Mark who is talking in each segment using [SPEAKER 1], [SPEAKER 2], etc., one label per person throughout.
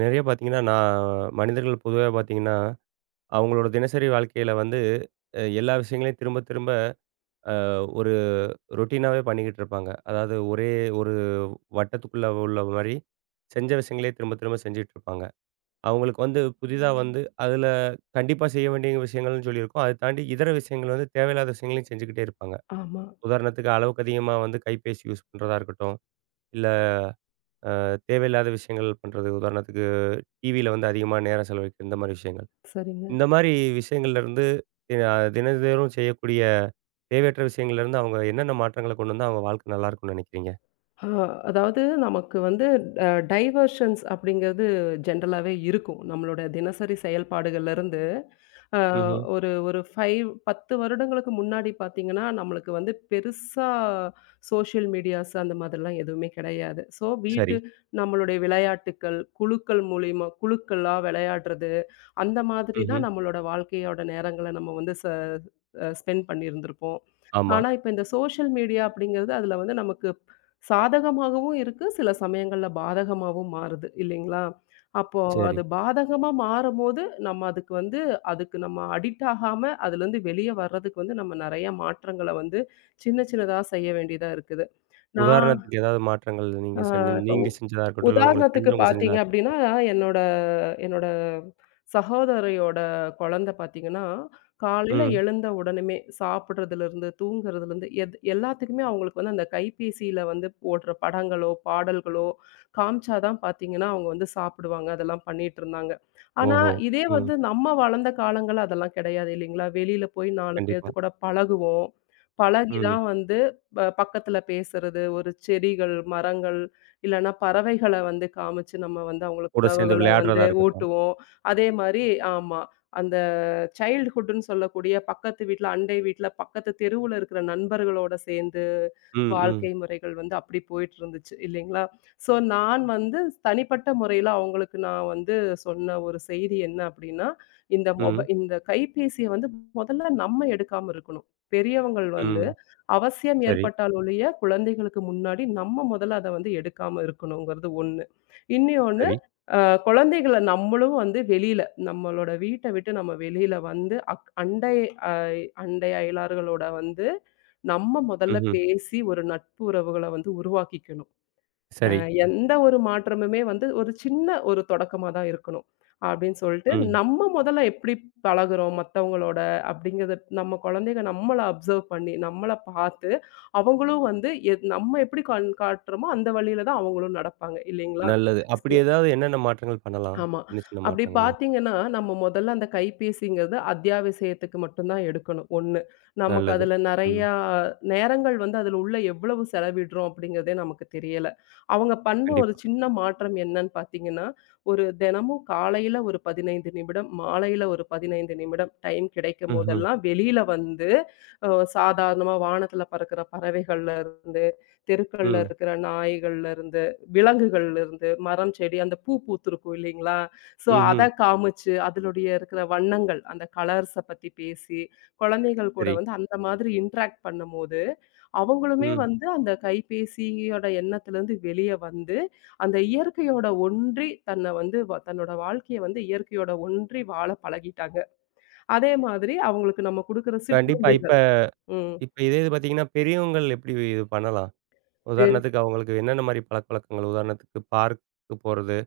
[SPEAKER 1] நெறைய பார்த்தீங்கன்னா, நான் மனிதர்கள் பொதுவா பார்த்தீங்கன்னா, அவங்களோட தினசரி வாழ்க்கையில வந்து எல்லா விஷயங்களையும் திரும்ப திரும்ப ஒரு ரொட்டீனாவே பண்ணிக்கிட்டு இருப்பாங்க. அதாவது ஒரே ஒரு வட்டத்துக்குள்ள உள்ள மாரி செஞ்ச விஷயங்களே திரும்ப திரும்ப செஞ்சுட்டு இருப்பாங்க. அவங்களுக்கு வந்து புதிதா வந்து அதில கண்டிப்பா செய்ய வேண்டிய விஷயங்கள்னு சொல்லியிருக்கும். அத தாண்டி இதர விஷயங்கள் வந்து தேவையில்லாத விஷயங்களையும் செஞ்சுக்கிட்டே இருப்பாங்க.
[SPEAKER 2] ஆமா.
[SPEAKER 1] உதாரணத்துக்கு அளவுக்கு அதிகமா வந்து கைபேசி யூஸ் பண்றதா இருக்கட்டும், இல்ல தேவையில்லாத விஷயங்கள் பண்றது. உதாரணத்துக்கு டிவியில வந்து அதிகமா நேரம் செலவழிக்கிறது இந்த மாரி விஷயங்கள்.
[SPEAKER 2] சரிங்க.
[SPEAKER 1] இந்த மாரி விஷயங்கள்லேருந்து தின தினந்தோறும் செய்யக்கூடிய தேவையற்ற விஷயங்கள்லேருந்து அவங்க என்னென்ன மாற்றங்கள கொண்டு வந்தா அவங்க வாழ்க்கை நல்லாயிருக்கும்னு நினைக்கிறீங்க?
[SPEAKER 2] ஆ அதாவது நமக்கு வந்து டைவர்ஷன்ஸ் அப்படிங்கிறது ஜென்ரலாவே இருக்கும். நம்மளோட தினசரி செயல்பாடுகள்லருந்து அ
[SPEAKER 1] ம்ஹ்ம்.
[SPEAKER 2] ஒரு ஒரு 5 10 வருடங்களுக்கு முன்னாடி பார்த்தீங்கன்னா, நம்மளுக்கு வந்து பெருசா சோஷியல் மீடியாஸ் அந்த மாதிரிலாம் எதுவுமே கிடையாது. ஸோ
[SPEAKER 1] சரி.
[SPEAKER 2] நம்மளுடைய விளையாட்டுக்கள், குழுக்கள் மூலியமா குழுக்களா விளையாடுறது அந்த மாதிரி
[SPEAKER 1] ம்ஹ்ம்.
[SPEAKER 2] தான் நம்மளோட வாழ்க்கையோட நேரங்கள நம்ம வந்து ஸ்பெண்ட் பண்ணியிருந்திருப்போம்.
[SPEAKER 1] ஆமா.
[SPEAKER 2] ஆனா, இப்ப இந்த சோஷியல் மீடியா அப்படிங்கிறது அதுல வந்து நமக்கு சாதகமாகவும் இருக்கு, சில சமயங்கள்ல பாதகமாவும் மாறுது இல்லைங்களா? அப்போ
[SPEAKER 1] சரி.
[SPEAKER 2] அது பாதகமா மாறும்போது, நம்ம அதுக்கு வந்து அதுக்கு நம்ம அடிக்ட் ஆகாம அதுலருந்து வெளிய வர்றதுக்கு வந்து நம்ம நெறைய மாற்றங்கள வந்து சின்ன சின்னதா செய்ய வேண்டியதா இருக்குது. நான்
[SPEAKER 1] உதாரணத்துக்கு ஏதாவது மாற்றங்கள் நீங்க
[SPEAKER 2] அ இப்ப
[SPEAKER 1] நீங்க செஞ்சதா இருக்கட்டும், இல்ல உங்களுக்கு
[SPEAKER 2] உதாரணத்துக்கு
[SPEAKER 1] தெரிஞ்சவங்க
[SPEAKER 2] பார்த்தீங்க
[SPEAKER 1] செஞ்சதா
[SPEAKER 2] அப்டின்னா,
[SPEAKER 1] இருக்கட்டும்.
[SPEAKER 2] என்னோட என்னோட சகோதரியோட குழந்தை பார்த்தீங்கன்னா, காலையில
[SPEAKER 1] ம்.
[SPEAKER 2] எழுந்த உடனுமே சாப்பிடுறதுலருந்து, தூங்குறதுலருந்து எல்லாத்துக்குமே அவங்களுக்கு வந்து அந்த கைபேசியில வந்து போடுற படங்களோ, பாடல்களோ காமிச்சா தான் பார்த்தீங்கன்னா, அவங்க வந்து சாப்பிடுவாங்க. அதெல்லாம் பண்ணிட்டுருந்தாங்க. ஆனா,
[SPEAKER 1] ஓஹோ!
[SPEAKER 2] இதே
[SPEAKER 1] ம்.
[SPEAKER 2] வந்து நம்ம வளர்ந்த காலங்கள்ல அதெல்லாம் கிடையாது இல்லைங்களா? வெளியில போய் 4 பேத்து
[SPEAKER 1] கண்டிப்பா.
[SPEAKER 2] கூட பழகுவோம். பழகி
[SPEAKER 1] ம்.
[SPEAKER 2] தான் வந்து பக்கத்துல பேசுறது, ஒரு செடிகள், மரங்கள் இல்லன்னா பறவைகள வந்து காமிச்சு நம்ம வந்து அவங்களுக்கு
[SPEAKER 1] கூட சேர்ந்து
[SPEAKER 2] உணவுகள வந்து
[SPEAKER 1] விளையாடுறதா இருக்கட்டும்.
[SPEAKER 2] ஊட்டுவோம். அதே மாரி ஆமா. அந்த சைல்ட்ஹுட்ன்னு சொல்லக்கூடிய பக்கத்து வீட்ல, அண்டை வீட்ல, பக்கத்து தெருவுல இருக்கிற நண்பர்களோட சேர்ந்து
[SPEAKER 1] ம், ம்,
[SPEAKER 2] வாழ்க்கை முறைகள் வந்து அப்படி போயிட்டுருந்துச்சு இல்லைங்களா? ஸோ நான் வந்து தனிப்பட்ட முறையில அவங்களுக்கு நான் வந்து சொன்ன ஒரு செய்தி என்ன அப்படின்னா, இந்த
[SPEAKER 1] ம்,
[SPEAKER 2] இந்த கைபேசிய வந்து முதல்ல நம்ம எடுக்காம இருக்கணும். பெரியவங்கள் வந்து
[SPEAKER 1] ம்.
[SPEAKER 2] அவசியம்
[SPEAKER 1] சரி,
[SPEAKER 2] ஏற்பட்டால் ஒழிய, குழந்தைகளுக்கு முன்னாடி நம்ம முதல்ல அத வந்து எடுக்காம இருக்கணுங்கிறது 1. இன்னியொன்னு,
[SPEAKER 1] சரி.
[SPEAKER 2] அ குழந்தைகள நம்மளும் வந்து வெளியில, நம்மளோட வீட்ட விட்டு நம்ம வெளியில வந்து, அண்டை அ அண்டை அயலார்களோட வந்து, நம்ம முதல்ல
[SPEAKER 1] ம்ஹ்ம்.
[SPEAKER 2] பேசி ஒரு நட்பு உறவுகள வந்து உருவாக்கிக்கணும். அ
[SPEAKER 1] சரி.
[SPEAKER 2] எந்த ஒரு மாற்றமுமே வந்து ஒரு சின்ன ஒரு தொடக்கமா தான் இருக்கணும். அப்படின்னு சொல்லிட்டு,
[SPEAKER 1] ம்.
[SPEAKER 2] நம்ம முதல்ல எப்படி பழகுறோம் மத்தவங்களோட அப்படிங்கிறத நம்ம குழந்தைங்க நம்மள அப்சர்வ் பண்ணி, நம்மள பார்த்து, அவங்களும் வந்து நம்ம எப்படி கண் காட்டுறோமோ அந்த வழியில தான் அவங்களும் நடப்பாங்க இல்லைங்களா?
[SPEAKER 1] நல்லது. அப்படி ஏதாவது என்னென்ன மாற்றங்கள் பண்ணலாம்?
[SPEAKER 2] ஆமா.
[SPEAKER 1] சின்ன, சின்ன
[SPEAKER 2] அப்படி
[SPEAKER 1] மாற்றங்கள்லாம்.
[SPEAKER 2] பார்த்தீங்கன்னா, நம்ம மொதல்ல அந்த கைபேசிங்கிறது அத்தியாவசியத்துக்கு மட்டும் தான் எடுக்கணும், 1. நமக்கு
[SPEAKER 1] நல்லது.
[SPEAKER 2] அதுல
[SPEAKER 1] ம்.
[SPEAKER 2] நெறையா நேரங்கள் வந்து அதுல உள்ள எவ்வளவு செலவிடுறோம் அப்படிங்கிறதே நமக்கு தெரியல. அவங்க பண்ண ஒரு
[SPEAKER 1] கண்டிப்பா.
[SPEAKER 2] சின்ன மாற்றம் என்னன்னு பார்த்தீங்கன்னா, ஒரு தினமும் காலையில ஒரு 15 நிமிடம், மாலையில ஒரு 15 நிமிடம் டைம் கிடைக்கும்
[SPEAKER 1] ம்ஹ்ம்.
[SPEAKER 2] போதெல்லாம் வெளியில வந்து, அ சாதாரணமா வானத்துல பறக்கிற பறவைகள்ல இருந்து, தெருக்கள்ல
[SPEAKER 1] ம்.
[SPEAKER 2] இருக்கிற நாய்கள்ல இருந்து விலங்குகள்ல இருந்து, மரம், செடி அந்த பூ பூத்திருக்கும் இல்லைங்களா? ஸோ அத
[SPEAKER 1] ம்ஹ்ம்.
[SPEAKER 2] காமிச்சு, அதிலுடைய இருக்கிற வண்ணங்கள், அந்த கலர்ஸ பத்தி பேசி, குழந்தைகள் கூட
[SPEAKER 1] சரி.
[SPEAKER 2] வந்து அந்த மாதிரி இன்டராக்ட் பண்ணும்போது, அவங்களுமே
[SPEAKER 1] ம்.
[SPEAKER 2] வந்து அந்த கைபேசியோட எண்ணத்திலருந்து வெளிய வந்து, அந்த இயற்கையோட ஒன்றி தன்னை வந்து தன்னோட வாழ்க்கைய வந்து இயற்கையோட ஒன்றி வாழ பழகிட்டாங்க. அதே மாதிரி அவங்களுக்கு நம்ம குடுக்குற
[SPEAKER 1] கண்டிப்பா. இப்ப
[SPEAKER 2] சிற்றுண்டிகள்
[SPEAKER 1] இப்ப இதே இது பார்த்தீங்கன்னா, பெரியவங்கள் எப்படி இது பண்ணலாம்?
[SPEAKER 2] ம்.
[SPEAKER 1] உதாரணத்துக்கு அவங்களுக்கு என்னென்ன மாரி பழக்கவழக்கங்கள்? உதாரணத்துக்கு பார்க்கு போறது,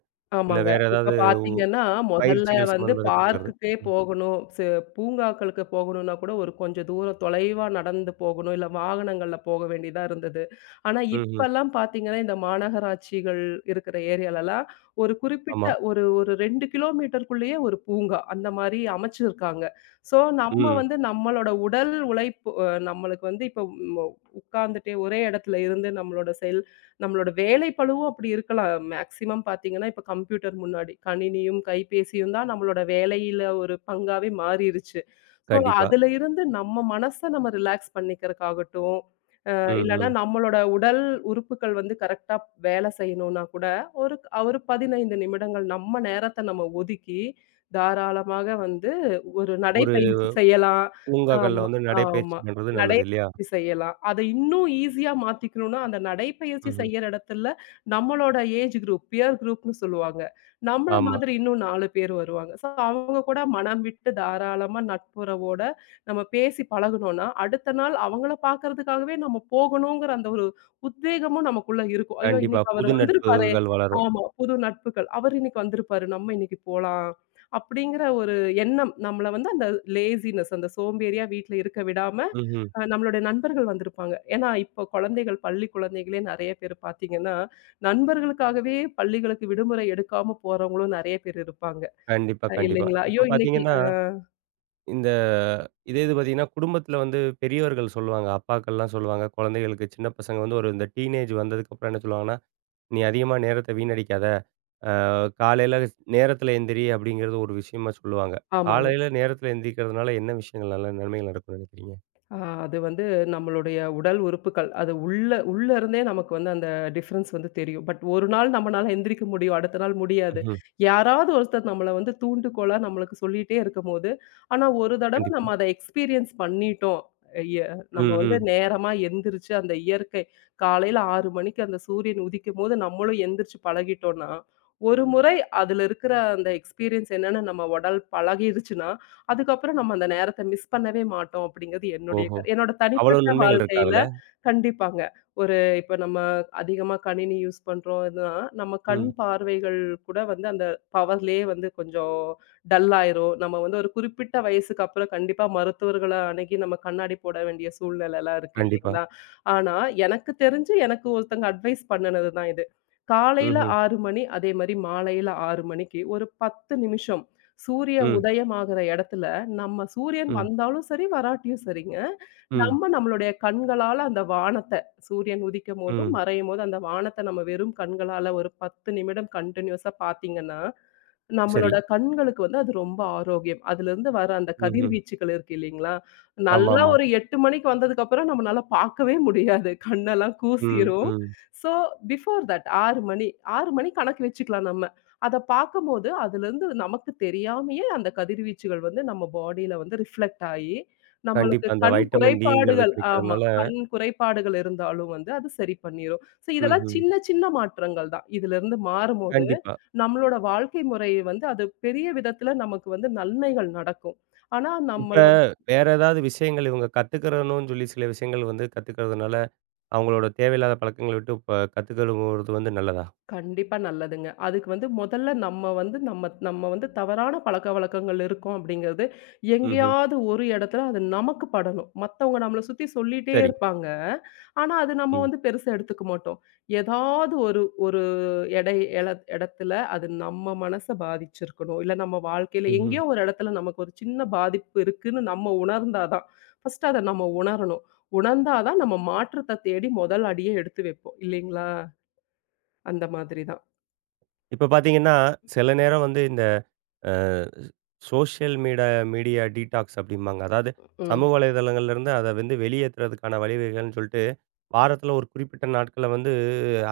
[SPEAKER 1] இல்ல
[SPEAKER 2] ஆமாங்க.
[SPEAKER 1] வேற
[SPEAKER 2] இப்ப
[SPEAKER 1] ஏதாவது
[SPEAKER 2] பார்த்தீங்கன்னா, முதல்ல
[SPEAKER 1] பயிற்சிகள்
[SPEAKER 2] வந்து
[SPEAKER 1] சம்மந்தமா எதா கத்துக்கிறது?
[SPEAKER 2] பார்க்குக்கே
[SPEAKER 1] ம்.
[SPEAKER 2] போகணும். பூங்காக்களுக்கு போகணும்னா கூட ஒரு கொஞ்சம் தூரம் தொலைவா நடந்து போகணும். இல்ல வாகனங்கள்ல போக வேண்டியதா இருந்தது. ஆனா,
[SPEAKER 1] ம்ஹ்ம்.
[SPEAKER 2] இப்பல்லாம் பார்த்தீங்கன்னா, இந்த மாநகராட்சிகள் இருக்கிற ஏரியாலலாம் ஒரு குறிப்பிட்ட
[SPEAKER 1] ஆமா.
[SPEAKER 2] ஒரு ஒரு 2 கிலோமீட்டருக்குள்ளேயே ஒரு பூங்கா அந்த மாரி அமைச்சிருக்காங்க. ஸோ, நம்ம
[SPEAKER 1] ம்.
[SPEAKER 2] வந்து நம்மளோட உடல் உழைப்பு நம்மளுக்கு வந்து இப்ப ம் உட்கார்ந்துட்டே ஒரே இடத்துல இருந்து நம்மளோட நம்மளோட வேலைப்பளுவும் அப்படி இருக்கலாம். மேக்ஸிமம் பார்த்தீங்கன்னா, இப்ப கம்ப்யூட்டர் முன்னாடி கணினியும், கைபேசியும் தான் நம்மளோட வேலையில ஒரு பங்காவே மாறிருச்சு. ஸோ,
[SPEAKER 1] கண்டிப்பா.
[SPEAKER 2] அதுல இருந்து நம்ம மனச நம்ம ரிலாக்ஸ் பண்ணிக்கிறதுக்காகட்டும்,
[SPEAKER 1] ம்,
[SPEAKER 2] இல்லன்னா
[SPEAKER 1] ம்.
[SPEAKER 2] நம்மளோட உடல் உறுப்புகள் வந்து கரெக்ட்டா வேலை செய்யணும்னா கூட, ஒரு ஒரு 15 நிமிடங்கள் நம்ம நேரத்த நம்ம ஒதுக்கி, தாராளமாக வந்து ஒரு
[SPEAKER 1] ஒரு
[SPEAKER 2] நடைப்பயிற்சி செய்யலாம்.
[SPEAKER 1] பூங்காக்கள்ல
[SPEAKER 2] ஆமா,
[SPEAKER 1] வந்து நடைப்பயிற்சி
[SPEAKER 2] ஆமா.
[SPEAKER 1] பண்றது நல்லது இல்லையா?
[SPEAKER 2] நடைப்பயிற்சி செய்யலாம். அத இன்னும் ஈஸியா மாத்திக்கணும்னா, அந்த நடைப்பயிற்சி
[SPEAKER 1] ம்ஹ்ம்.
[SPEAKER 2] செய்யற இடத்துல நம்மளோட ஏஜ் குரூப், பியர் குரூப்ன்னு சொல்லுவாங்க. நம்மள
[SPEAKER 1] ஆமா.
[SPEAKER 2] மாதிரி இன்னும் 4 பேர் வருவாங்க. ஸோ அவங்க கூட மனம் விட்டு தாராளமா நட்புறவோட நம்ம பேசி பழகுனோம்னா, அடுத்த நாள் அவங்கள பார்க்கறதுக்காகவே நம்ம போகணுங்கிற அந்த ஒரு உத்வேகமும் நமக்குள்ள இருக்கும். ஐயோ!
[SPEAKER 1] கண்டிப்பா.
[SPEAKER 2] இன்னைக்கு அவரு
[SPEAKER 1] புது
[SPEAKER 2] வந்திருப்பாரே!
[SPEAKER 1] நட்புகள் வளரும்.
[SPEAKER 2] ஆமா, புது நட்புகள். அவரு இன்னைக்கு வந்திருப்பாரு. நம்ம இன்னைக்கு போலாம். அப்படிங்கிற ஒரு எண்ணம் நம்மள வந்து அந்த லேசினஸ் அந்த சோம்பேறியா வீட்ல இருக்க விடாம,
[SPEAKER 1] ம்ஹ்ம்.
[SPEAKER 2] நம்மளுடைய நண்பர்கள் வந்திருப்பாங்க. ஏன்னா, இப்போ குழந்தைகள் பள்ளி குழந்தைகளே நெறைய பேர் பார்த்தீங்கன்னா, நண்பர்களுக்காகவே பள்ளிகளுக்கு விடுமுறை எடுக்காம போறவங்களும் நெறைய பேர் இருப்பாங்க.
[SPEAKER 1] கண்டிப்பா, கண்டிப்பா.
[SPEAKER 2] இல்லைங்களா? ஐயோ!
[SPEAKER 1] இப்ப
[SPEAKER 2] இன்னைக்கு
[SPEAKER 1] பார்த்தீங்கன்னா இந்த இதே இது பார்த்தீங்கன்னா, குடும்பத்தில வந்து பெரியவர்கள் சொல்லுவாங்க. அப்பாக்கள்லாம் சொல்லுவாங்க, குழந்தைகளுக்கு சின்ன பசங்க வந்து ஒரு இந்த டீனேஜ் வந்ததுக்கப்புறம் என்ன சொல்லுவாங்கன்னா, "நீ அதிகமா நேரத்த வீணடிக்காத. அ காலையில நேரத்தில எந்திரி" அப்படிங்கிறது ஒரு விஷயமா சொல்லுவாங்க.
[SPEAKER 2] ஆமாங்க.
[SPEAKER 1] காலையில நேரத்தில எந்திரிக்கிறதுனால என்ன விஷயங்கள் நல்ல நன்மைகள் நடக்கும்னு நினைக்கிறீங்க?
[SPEAKER 2] ஆ அது வந்து நம்மளுடைய உடல் உறுப்புக்கள். அது உள்ள உள்ள இருந்தே நமக்கு வந்து அந்த டிஃபரன்ஸ் வந்து தெரியும். பட் ஒரு நாள் நம்மனால எந்திரிக்க முடியும். அடுத்த நாள் முடியாது.
[SPEAKER 1] ம்ஹ்ம்.
[SPEAKER 2] யாராவது ஒருத்தர் நம்மள வந்து தூண்டுகோலா நம்மளுக்கு சொல்லிட்டே இருக்கும்போது, ஆனா ஒரு தடவ
[SPEAKER 1] கண்டிப்பா.
[SPEAKER 2] நம்ம அத எக்ஸ்பீரியன்ஸ் பண்ணிட்டோம். எ நம்ம
[SPEAKER 1] ம்,
[SPEAKER 2] வந்து
[SPEAKER 1] ம்.
[SPEAKER 2] நேரமா எந்திரிச்சு அந்த இயற்கை காலையில 6 மணிக்கு அந்த சூரியன் உதிக்கும்போது நம்மளும் எந்திரிச்சு பழகிட்டோம்னா, ஒரு முறை அதுல இருக்கிற அந்த எக்ஸ்பீரியன்ஸ் என்னன்னு நம்ம உடல் பழகிடுச்சுன்னா, அதுக்கப்புறம் நம்ம அந்த நேரத்த மிஸ் பண்ணவே மாட்டோம் அப்படிங்கிறது என்னுடைய
[SPEAKER 1] ஓஹோ!
[SPEAKER 2] என்னோட
[SPEAKER 1] அவ்வளோ
[SPEAKER 2] தனிப்பட்ட
[SPEAKER 1] நன்மைகள் இருக்கா
[SPEAKER 2] வாழ்க்கையில
[SPEAKER 1] அதுல?
[SPEAKER 2] கண்டிப்பாங்க. ஒரு இப்ப நம்ம அதிகமா கணினி யூஸ் பண்றோம்னா, நம்ம கண்
[SPEAKER 1] ம்.
[SPEAKER 2] பார்வைகள் கூட வந்து அந்த பவர்லயே வந்து கொஞ்சம் டல் ஆயிரும். நம்ம வந்து ஒரு குறிப்பிட்ட வயசுக்கு அப்புறம் கண்டிப்பா மருத்துவர்கள அணுகி நம்ம கண்ணாடி போட வேண்டிய சூழ்நிலைலாம் இருக்கு
[SPEAKER 1] கண்டிப்பா.
[SPEAKER 2] இல்லைங்களா? ஆனா, எனக்கு தெரிஞ்சு எனக்கு ஒருத்தங்க அட்வைஸ் பண்ணுனது தான் இது. காலையில
[SPEAKER 1] ம்ஹ்ம்.
[SPEAKER 2] 6 மணி அதே மாரி மாலையில 6 மணிக்கு ஒரு 10 நிமிஷம் சூரிய
[SPEAKER 1] ம்,
[SPEAKER 2] உதயம் ஆகுற இடத்துல நம்ம சூரியன்
[SPEAKER 1] ம்,
[SPEAKER 2] வந்தாலும் சரி, வராட்டியும் சரிங்க.
[SPEAKER 1] ம், ம்.
[SPEAKER 2] நம்ம நம்மளுடைய கண்களால அந்த வானத்த, சூரியன் உதிக்கும்போதும்,
[SPEAKER 1] ம்
[SPEAKER 2] மறையும்போதும் அந்த வானத்த நம்ம வெறும் கண்களால ஒரு 10 நிமிடம் கன்டினியூஸா பார்த்தீங்கன்னா,
[SPEAKER 1] சரி.
[SPEAKER 2] நம்மளோட கண்களுக்கு வந்து அது ரொம்ப ஆரோக்கியம். அதுலருந்து வர அந்த
[SPEAKER 1] ம்ஹ்ம்.
[SPEAKER 2] கதிர்வீச்சுகள் இருக்கு இல்லைங்களா? நல்லா
[SPEAKER 1] ஆமாமா.
[SPEAKER 2] ஒரு 8 மணிக்கு வந்ததுக்கப்புறம் நம்மனால பார்க்கவே முடியாது. கண்ணெல்லாம்
[SPEAKER 1] ம்,
[SPEAKER 2] கூசிரும்.
[SPEAKER 1] ம்.
[SPEAKER 2] ஸோ பிஃபோர் தட் 6 மணி கணக்கு வச்சுக்கலாம் நம்ம. அத பார்க்கும்போது, அதுலருந்து நமக்கு தெரியாமயே அந்த கதிர்வீச்சுகள் வந்து நம்ம பாடியில வந்து ரிஃப்ளெக்ட் ஆயி, நம்மளுக்கு
[SPEAKER 1] கண்டிப்பா. அந்த
[SPEAKER 2] கண்
[SPEAKER 1] வைட்டமின் டிங்கிறது
[SPEAKER 2] குறைபாடுகள் ஆமா.
[SPEAKER 1] கிடைக்கிறதுனால
[SPEAKER 2] கண் குறைபாடுகள் இருந்தாலும் வந்து அது சரி பண்ணிரும். சோ இதெல்லாம்
[SPEAKER 1] ம்ஹ்ம்.
[SPEAKER 2] சின்ன, சின்ன மாற்றங்கள் தான். இதிலிருந்து மாறும்போது,
[SPEAKER 1] கண்டிப்பா.
[SPEAKER 2] நம்மளோட வாழ்க்கை முறை வந்து அது பெரிய விதத்துல நமக்கு வந்து நன்மைகள் நடக்கும். ஆனா,
[SPEAKER 1] இப்ப
[SPEAKER 2] நம்மளோட
[SPEAKER 1] வேற ஏதாவது விஷயங்கள் இவங்க கத்துக்கிறணும்னு சொல்லி சில விஷயங்கள் வந்து கத்துக்கிறதுனால, அவங்களோட தேவையில்லாத பழக்கங்கள விட்டு இப்ப கத்துக்கறது வந்து நல்லதா?
[SPEAKER 2] கண்டிப்பா நல்லதுங்க. அதுக்கு வந்து முதல்ல நம்ம வந்து நம்ம நம்ம வந்து தவறான பழக்கவழக்கங்கள் இருக்கோம் அப்படிங்கிறது,
[SPEAKER 1] ம்ஹ்ம்.
[SPEAKER 2] எங்கேயாவது ஒரு இடத்துல அது நமக்கு படணும். மத்தவங்க நம்மள சுத்தி சொல்லிட்டே
[SPEAKER 1] சரி.
[SPEAKER 2] இருப்பாங்க. ஆனா, அது நம்ம
[SPEAKER 1] ம்.
[SPEAKER 2] வந்து பெருசா எடுத்துக்க மாட்டோம். ஏதாவது ஒரு ஒரு எடை எல இடத்துல அது நம்ம மனச பாதிச்சிருக்கணும். இல்ல நம்ம வாழ்க்கையில
[SPEAKER 1] ம்ஹ்ம்.
[SPEAKER 2] எங்கேயோ ஒரு இடத்துல நமக்கு ஒரு சின்ன பாதிப்பு இருக்குன்னு நம்ம உணர்ந்தா தான். ஃபர்ஸ்ட் அத நம்ம உணரணும். உணர்ந்தா தான் நம்ம மாற்றத்த தேடி முதல் அடிய எடுத்து வைப்போம். இல்லைங்களா? அந்த மாதிரி தான்.
[SPEAKER 1] இப்ப பார்த்தீங்கன்னா, சில நேரம் வந்து இந்த அ சோஷியல் மீடியா டீடாக்ஸ் அப்படிம்பாங்க. அதாவது
[SPEAKER 2] ம்.
[SPEAKER 1] சமூக வலைதளங்கள்லேருந்து அத வந்து வெளியேத்துறதுக்கான வழிவகைகள்னு சொல்லிட்டு, வாரத்தில ஒரு குறிப்பிட்ட நாட்கள வந்து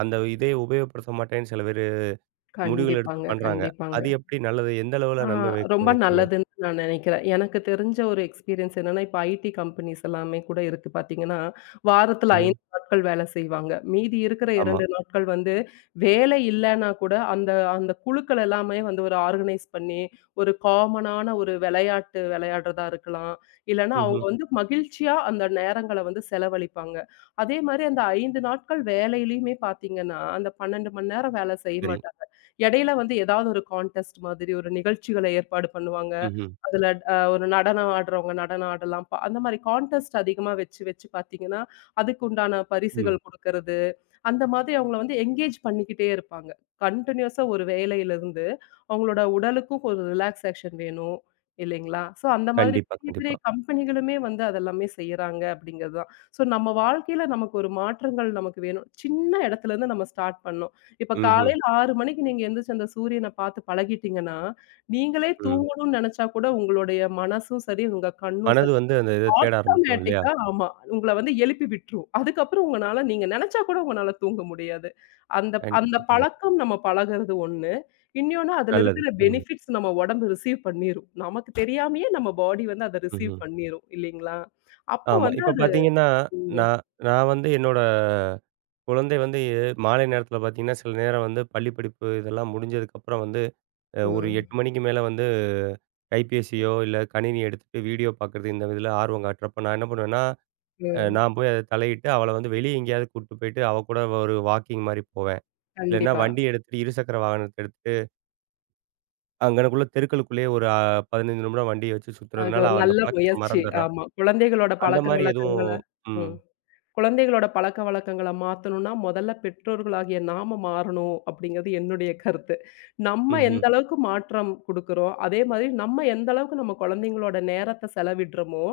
[SPEAKER 1] அந்த இதே உபயோகப்படுத்த மாட்டேன்னு சில பேரு முடிவுகள் எடுத்து
[SPEAKER 2] கண்டிப்பாங்க,
[SPEAKER 1] பண்றாங்க. அது
[SPEAKER 2] கண்டிப்பாங்க.
[SPEAKER 1] எப்படி நல்லது? எந்த அளவுல
[SPEAKER 2] ஆ
[SPEAKER 1] நன்மை பயக்கும்னு
[SPEAKER 2] ரொம்ப
[SPEAKER 1] நினைக்கிறீங்க?
[SPEAKER 2] நல்லதுன்னு நான் நெனைக்கிறேன். எனக்கு தெரிஞ்ச ஒரு எக்ஸ்பீரியன்ஸ் என்னன்னா, இப்ப ஐடி கம்பெனிஸ் எல்லாமே கூட இருக்கு பார்த்தீங்கன்னா, வாரத்துல
[SPEAKER 1] ம்ஹ்ம்.
[SPEAKER 2] 5 நாட்கள் வேலை செய்வாங்க. மீதி இருக்கிற
[SPEAKER 1] ஆமா.
[SPEAKER 2] 2 நாட்கள் வந்து வேலை இல்லன்னா கூட அந்த அந்த குழுக்கள் எல்லாமே வந்து ஒரு ஆர்கனைஸ் பண்ணி, ஒரு காமனான ஒரு விளையாட்டு விளையாடுறதா இருக்கலாம். இல்லன்னா அவங்க
[SPEAKER 1] ம்ஹ்ம்.
[SPEAKER 2] வந்து மகிழ்ச்சியா அந்த நேரங்கள வந்து செலவழிப்பாங்க. அதே மாரி அந்த 5 நாட்கள் வேலையிலயுமே பார்த்தீங்கன்னா, அந்த 12 மணி நேரம் வேலை செய்ய
[SPEAKER 1] சரி.
[SPEAKER 2] மாட்டாங்க. இடையில வந்து ஏதாவது ஒரு கான்டெஸ்ட் மாதிரி ஒரு நிகழ்ச்சிகள ஏற்பாடு பண்ணுவாங்க.
[SPEAKER 1] ம்ஹ்ம்.
[SPEAKER 2] அதுல ஒரு நடனம் ஆடுறவங்க நடனம் ஆடலாம். அந்த மாரி கான்டெஸ்ட் அதிகமா வச்சு வச்சு பார்த்தீங்கன்னா, அதுக்கு உண்டான
[SPEAKER 1] ம்.
[SPEAKER 2] பரிசுகள் குடுக்கறது. அந்த மாதிரி அவங்கள வந்து என்கேஜ் பண்ணிக்கிட்டே இருப்பாங்க. கன்டினியூஸா ஒரு வேலையிலிருந்து, அவங்களோட உடலுக்கும் ஒரு ரிலாக்சேஷன் வேணும் இல்லைங்களா? ஸோ அந்த மாதிரி
[SPEAKER 1] கண்டிப்பா,
[SPEAKER 2] பெரிய பெரிய
[SPEAKER 1] கண்டிப்பா.
[SPEAKER 2] கம்பெனிகளுமே வந்து அதெல்லாமே செய்யறாங்க அப்படிங்கிறது தான். ஸோ நம்ம வாழ்க்கையில நமக்கு ஒரு மாற்றங்கள் நமக்கு வேணும். சின்ன இடத்துலருந்து நம்ம ஸ்டார்ட் பண்ணணும். இப்ப
[SPEAKER 1] ம்ஹ்ம்.
[SPEAKER 2] காலையில 6 மணிக்கு நீங்க எந்திரிச்சு அந்த சூரியன பார்த்து பழகிட்டீங்கன்னா, நீங்களே
[SPEAKER 1] ம்.
[SPEAKER 2] தூங்கணும்னு நெனச்சா கூட உங்களுடைய மனசும் சரி, உங்க கண்ணும்
[SPEAKER 1] மனது
[SPEAKER 2] சரி
[SPEAKER 1] வந்து அந்த இத தேட ஆரம்பிக்கும் இல்லையா?
[SPEAKER 2] ஆட்டோமேட்டிக்கா ஆமா. உங்கள வந்து எழுப்பி விட்டுரும். அதுக்கப்புறம் உங்கனால நீங்க நெனச்சா கூட உங்கனால தூங்க முடியாது. அந்த அந்த
[SPEAKER 1] கண்டிப்பா, கண்டிப்பா.
[SPEAKER 2] பழக்கம் நம்ம பழகுறது ஒண்ணு. இன்னொன்னு அதுல
[SPEAKER 1] நல்லது.
[SPEAKER 2] இருக்கிற
[SPEAKER 1] ம்.
[SPEAKER 2] பெனிஃபிட்ஸ் நம்ம உடம்பு ரிசீவ் பண்ணிரும். நமக்கு தெரியாமயே நம்ம பாடி வந்து அத ரிசீவ்
[SPEAKER 1] ம்ஹ்ம்.
[SPEAKER 2] பண்ணிரும் இல்லீங்களா? அப்ப
[SPEAKER 1] ஆமா.
[SPEAKER 2] வந்து
[SPEAKER 1] இப்ப
[SPEAKER 2] அது
[SPEAKER 1] பார்த்தீங்கன்னா,
[SPEAKER 2] ம்,
[SPEAKER 1] நான் நான் வந்து என்னோட குழந்தை வந்து மாலை நேரத்தில பார்த்தீங்கன்னா, சில நேரம் வந்து பள்ளி படிப்பு இதெல்லாம் முடிஞ்சதுக்கப்புறம் வந்து ஒரு
[SPEAKER 2] ம்,
[SPEAKER 1] 8 மணிக்கு மேல வந்து கைபேசியோ, இல்ல கணினி எடுத்துட்டு வீடியோ பார்க்குறது இந்த இதில ஆர்வம் காட்டுறப்ப நான் என்ன பண்ணுவேன்னா,
[SPEAKER 2] ம்.
[SPEAKER 1] நான் போய் அத தலையிட்டு அவள வந்து வெளிய எங்கேயாவது கூட்டு போயிட்டு, அவ கூட ஒரு வாக்கிங் மாரி போவேன். இல்லன்னா
[SPEAKER 2] கண்டிப்பா.
[SPEAKER 1] வண்டி எடுத்துட்டு இருசக்கர வாகனத்த எடுத்து அங்கனக்குள்ள தெருக்களுக்குள்ளேயே ஒரு 15 நிமிடம் வண்டிய வச்சு
[SPEAKER 2] அது
[SPEAKER 1] சுத்துறதுனால,
[SPEAKER 2] ஒரு
[SPEAKER 1] அவ அந்த
[SPEAKER 2] நல்ல
[SPEAKER 1] பழக்கத்த
[SPEAKER 2] முயற்சி.
[SPEAKER 1] மறந்துர்றா.
[SPEAKER 2] ஆமா. குழந்தைகளோட
[SPEAKER 1] அந்த மாரி
[SPEAKER 2] பழக்கவழக்கங்கள
[SPEAKER 1] எதுவும் ம்.
[SPEAKER 2] ம். குழந்தைகளோட பழக்கவழக்கங்கள மாத்தணும்னா, முதல்ல பெற்றோர்களாகிய நாம மாறணும் அப்படிங்கிறது என்னுடைய கருத்து. நம்ம
[SPEAKER 1] ம்ஹ்ம்.
[SPEAKER 2] எந்த அளவுக்கு மாற்றம் குடுக்குறோம், அதே மாதிரி நம்ம எந்த அளவுக்கு நம்ம குழந்தைங்களோட நேரத்த செலவிடுறோமோ,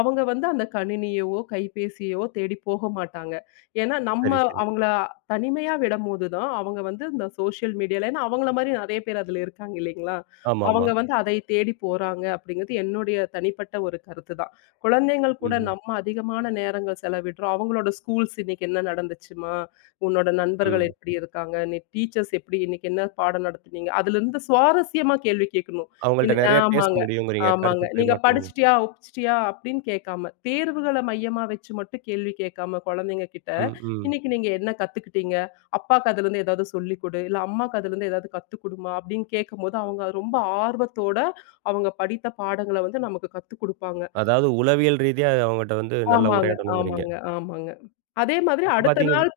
[SPEAKER 2] அவங்க வந்து அந்த கணினியவோ, கைபேசியவோ தேடி போக மாட்டாங்க. ஏன்னா, நம்ம
[SPEAKER 1] சரி, சரி.
[SPEAKER 2] அவங்கள தனிமையா விடம்போது தான், அவங்க வந்து இந்த சோசியல் மீடியால ஏன்னா அவங்கள மாரி நெறைய பேர் அதுல இருக்காங்க இல்லைங்களா?
[SPEAKER 1] ஆமாமா.
[SPEAKER 2] அவங்க வந்து அதை தேடி போறாங்க அப்படிங்கிறது என்னுடைய தனிப்பட்ட ஒரு கருத்து தான். குழந்தைங்கள் கூட
[SPEAKER 1] ம்ஹ்ம்.
[SPEAKER 2] நம்ம அதிகமான நேரங்கள் செலவிடுறோம். அவங்களோட ஸ்கூல்ஸ் இன்னைக்கு என்ன நடந்துச்சும்மா? உன்னோட நண்பர்கள்
[SPEAKER 1] ம்.
[SPEAKER 2] எப்படி இருக்காங்க? நீ டீச்சர்ஸ் எப்படி இன்னைக்கு என்ன பாடம் நடத்துனீங்க? அதுலருந்து சுவாரஸ்யமா கேள்வி கேட்கணும்.
[SPEAKER 1] அவங்கள்ட்ட
[SPEAKER 2] இன்ன
[SPEAKER 1] நெறைய பேச
[SPEAKER 2] ஆமாங்க,
[SPEAKER 1] முடியுங்கிறீங்க.
[SPEAKER 2] ஆமாங்க.
[SPEAKER 1] கருத்து
[SPEAKER 2] நீங்க
[SPEAKER 1] பரிமாற்றம் மூலம்.
[SPEAKER 2] படிச்சுட்டியா? ஒப்பிச்சிட்டியா? அப்படின்னு கேட்காம, தேர்வுகள மையமா வச்சு மட்டும் கேள்வி கேட்காம குழந்தைங்க கிட்ட,
[SPEAKER 1] ம், ம்.
[SPEAKER 2] இன்னைக்கு நீங்க என்ன கத்துக்கிட்டீங்க? அப்பாக்கு அதுலருந்து ஏதாவது சொல்லிக் குடு. இல்ல அம்மாக்கு அதுலருந்து ஏதாவது கத்துக் குடுமா? அப்படின்னு கேட்கும்போது, அவங்க ரொம்ப ஆர்வத்தோட அவங்க படித்த பாடங்கள வந்து நமக்கு கத்துக் குடுப்பாங்க.
[SPEAKER 1] அதாவது உளவியல் ரீதியா அவங்கட்ட வந்து நல்லா
[SPEAKER 2] ஆமாங்க,
[SPEAKER 1] உரையாடணுங்கிறீங்க.
[SPEAKER 2] ஆமாங்க. அதே மாதிரி
[SPEAKER 1] இப்ப
[SPEAKER 2] அடுத்த நாள்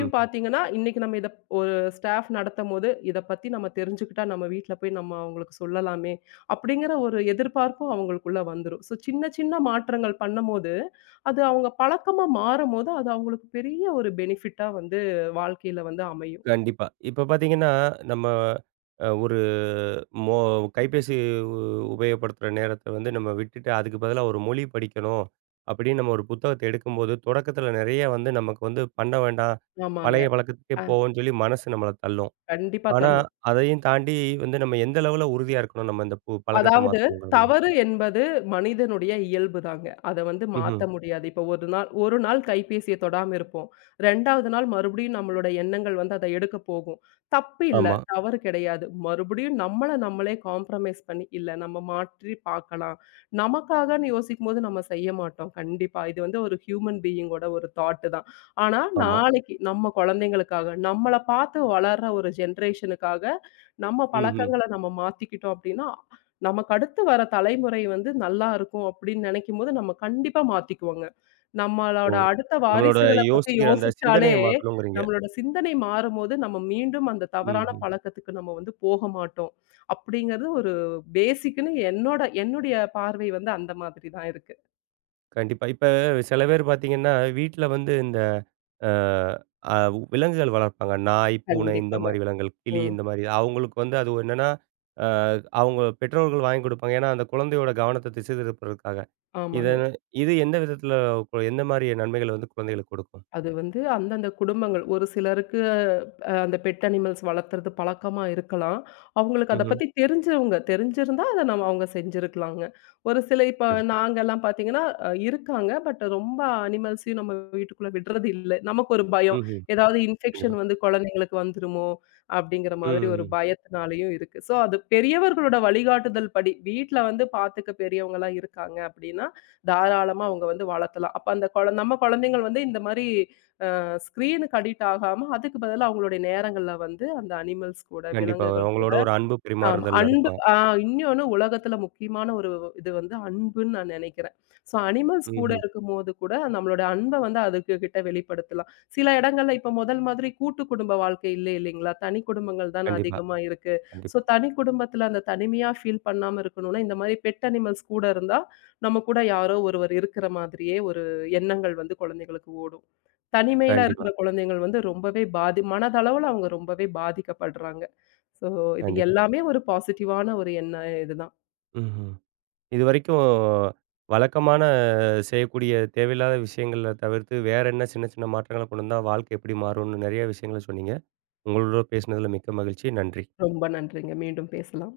[SPEAKER 1] ம்.
[SPEAKER 2] பார்த்தீங்கன்னா, இன்னைக்கு நம்ம இத ஒரு ஸ்டாஃப் நடத்தும்போது, இத பத்தி நம்ம தெரிஞ்சுக்கிட்டா, நம்ம வீட்ல போய் நம்ம அவங்களுக்கு சொல்லலாமே! அப்படிங்கிற ஒரு எதிர்பார்ப்பும் அவங்களுக்குள்ள வந்துரும். ஸோ சின்ன சின்ன மாற்றங்கள் பண்ணும்போது, அது அவங்க பழக்கமா மாறும்போது, அது அவங்களுக்கு பெரிய ஒரு பெனிஃபிட்டா வந்து வாழ்க்கையில வந்து அமையும்.
[SPEAKER 1] கண்டிப்பா. இப்ப பார்த்தீங்கன்னா, நம்ம ஒரு மொ கைபேசி உ உபயோகப்படுத்துற நேரத்த வந்து நம்ம விட்டுட்டு, அதுக்கு பதிலா ஒரு மொழி படிக்கணும் அப்படின்னு நம்ம ஒரு புத்தகத்த எடுக்கும்போது, தொடக்கத்துல நெறைய வந்து நமக்கு வந்து பண்ண வேண்டாம்,
[SPEAKER 2] ஆமாங்க.
[SPEAKER 1] பழைய பழக்கத்துக்கே
[SPEAKER 2] அ
[SPEAKER 1] போவோம்ன்னு சொல்லி மனசு நம்மள தள்ளும்.
[SPEAKER 2] கண்டிப்பா
[SPEAKER 1] ஆனா,
[SPEAKER 2] தள்ளும்.
[SPEAKER 1] அதையும் தாண்டி வந்து நம்ம எந்த அளவுல உறுதியா இருக்கணும், நம்ம இந்த பழக்கத்த
[SPEAKER 2] அதாவது
[SPEAKER 1] மாத்தணுங்கிறதுல?
[SPEAKER 2] தவறு என்பது மனிதனுடைய இயல்பு தாங்க. அத வந்து
[SPEAKER 1] ம்ஹ்ம்.
[SPEAKER 2] மாத்த முடியாது. இப்ப ஒரு நாள் கைபேசிய தொடாம இருப்போம். 2வது நாள் மறுபடியும் நம்மளோட எண்ணங்கள் வந்து அத எடுக்க போகும். தப்பு இல்ல,
[SPEAKER 1] ஆமா,
[SPEAKER 2] தவறு கிடையாது. மறுபடியும் நம்மள நம்மளே காம்ப்ரமைஸ் பண்ணி, இல்ல நம்ம மாற்றி பார்க்கலாம். நமக்காகன்னு யோசிக்கும்போது நம்ம செய்ய மாட்டோம். கண்டிப்பா. இது வந்து ஒரு ஹியூமன் பீயிங்கோட ஒரு தாட் தான். ஆனா
[SPEAKER 1] ஆமா.
[SPEAKER 2] நாளைக்கு நம்ம குழந்தைங்களுக்காக, நம்மள பார்த்து வளர்ற ஒரு ஜெனரேஷனுக்காக நம்ம
[SPEAKER 1] ம்ஹ்ம்.
[SPEAKER 2] பழக்கங்கள நம்ம மாத்திக்கிட்டோம் அப்டின்னா நமக்கு அடுத்து வர தலைமுறை வந்து நல்லா இருக்கும் அப்படின்னு நினைக்கும்போது, நம்ம கண்டிப்பா மாத்திக்குவோங்க.
[SPEAKER 1] ஓ!
[SPEAKER 2] நம்மளோட அடுத்த
[SPEAKER 1] நம்மளோட
[SPEAKER 2] வாரிசுகள பத்தி
[SPEAKER 1] யோசிக்கிற அந்த
[SPEAKER 2] யோசிச்சாலே,
[SPEAKER 1] சிந்தனைய மாத்தணுங்கிறீங்க.
[SPEAKER 2] நம்மளோட சிந்தனை மாறும்போது, நம்ம மீண்டும் அந்த தவறான
[SPEAKER 1] ம்.
[SPEAKER 2] பழக்கத்துக்கு நம்ம வந்து போக மாட்டோம். அப்படிங்கிறது ஒரு பேசிக்குன்னு என்னுடைய பார்வை வந்து அந்த மாதிரி தான் இருக்கு.
[SPEAKER 1] கண்டிப்பா. இப்ப சில பேர் பார்த்தீங்கன்னா, வீட்ல வந்து இந்த அ அ விலங்குகள் வளர்ப்பாங்க. நாய், பூனை இந்த
[SPEAKER 2] கண்டிப்பாங்க.
[SPEAKER 1] மாரி விலங்குகள், கிளி
[SPEAKER 2] ம்.
[SPEAKER 1] இந்த மாரி. அவங்களுக்கு வந்து அது என்னன்னா, அ அவங்க பெற்றோர்கள் வாங்கி குடுப்பாங்க. ஏன்னா, அந்த குழந்தையோட கவனத்த திசை திருப்புறதுக்காக. இத
[SPEAKER 2] ஆமாங்க.
[SPEAKER 1] இது எந்த விதத்தில எந்த மாரி நன்மைகள் வந்து குழந்தைகளுக்கு கொடுக்கும்?
[SPEAKER 2] அது வந்து அந்தந்த குடும்பங்கள் ஒரு சிலருக்கு அந்த பெட் அனிமல்ஸ் வளர்த்துறது பழக்கமா இருக்கலாம். அவங்களுக்கு அத
[SPEAKER 1] ம்ஹ்ம்.
[SPEAKER 2] பத்தி தெரிஞ்சிருந்தா அத நம்ம அவங்க செஞ்சிருக்கலாங்க. ஒரு சில இப்ப
[SPEAKER 1] சரி.
[SPEAKER 2] நாங்கலாம் பார்த்தீங்கன்னா, இருக்காங்க. பட் ரொம்ப அனிமல்ஸையும் நம்ம வீட்டுக்குள்ள விடுறது இல்ல. நமக்கு ஒரு பயம்.
[SPEAKER 1] ம்ஹ்ம்.
[SPEAKER 2] ஏதாவது
[SPEAKER 1] கண்டிப்பா.
[SPEAKER 2] இன்ஃபெக்ஷன் வந்து குழந்தைங்களுக்கு வந்துருமோ! அப்படிங்கிற மாதிரி ஒரு
[SPEAKER 1] ம்.
[SPEAKER 2] பயத்தினாலயும் இருக்கு. ஸோ அது பெரியவர்களோட வழிகாட்டுதல் படி வீட்ல வந்து பார்த்துக்க பெரியவங்கலாம் இருக்காங்க அப்படின்னா, தாராளமா அவங்க வந்து வளர்த்தலாம். அப்ப அந்த நம்ம குழந்தைங்கள் வந்து இந்த மாரி ஸ்க்ரீனுக்கு அடிக்ட் ஆகாம, அதுக்கு பதிலா அவங்களுடைய நேரங்கள்ல வந்து அந்த அனிமல்ஸ் கூட,
[SPEAKER 1] கண்டிப்பா.
[SPEAKER 2] விலங்குகள் கூட
[SPEAKER 1] அவங்களோட ஒரு அன்பு
[SPEAKER 2] ஆமா.
[SPEAKER 1] பரிமாறுதல்ல
[SPEAKER 2] அன்பு
[SPEAKER 1] இருக்கலாம்.
[SPEAKER 2] ஆ இன்னொன்னு உலகத்துல முக்கியமான ஒரு இது வந்து அன்புன்னு நான் நெனைக்கிறேன். ஸோ அனிமல்ஸ் கூட
[SPEAKER 1] ம்ஹ்ம்.
[SPEAKER 2] இருக்கும்போது கூட நம்மளோட அன்ப வந்து அதுக்கு கிட்ட வெளிப்படுத்தலாம். சில இடங்கள்ல இப்ப முதல் மாதிரி கூட்டு குடும்ப வாழ்க்கை இல்ல இல்லைங்களா? தனி குடும்பங்கள் தான
[SPEAKER 1] கண்டிப்பா,
[SPEAKER 2] அதிகமா இருக்கு. ஸோ
[SPEAKER 1] கண்டிப்பா,
[SPEAKER 2] தனி குடும்பத்துல அந்த தனிமையா ஃபீல் பண்ணாம இருக்கணும்னா, இந்த மாரி பெட் அனிமல்ஸ் கூட இருந்தா, நம்ம கூட யாரோ ஒருவர் இருக்கிற மாதிரியே ஒரு எண்ணங்கள் வந்து குழந்தைகளுக்கு ஓடும். தனிமையில
[SPEAKER 1] கண்டிப்பா,
[SPEAKER 2] இருக்கிற குழந்தைகள் வந்து ரொம்பவே பாதி மனதளவுல அவங்க ரொம்பவே பாதிக்கப்படுறாங்க. ஸோ இது
[SPEAKER 1] கண்டிப்பா.
[SPEAKER 2] எல்லாமே ஒரு பாசிட்டிவான ஒரு எண்ண இதுதான்.
[SPEAKER 1] ம்ஹ்ம். இதுவரைக்கும் வழக்கமான செய்யக்கூடிய தேவையில்லாத விஷயங்கள தவிர்த்து, வேற என்ன சின்ன சின்ன மாற்றங்கள கொண்டு வந்தா வாழ்க்கை எப்படி மாறும்னு நெறைய விஷயங்கள சொன்னீங்க. உங்களோட பேசினதில மிக்க மகிழ்ச்சி. நன்றி.
[SPEAKER 2] ரொம்ப நன்றிங்க. மீண்டும் பேசலாம்.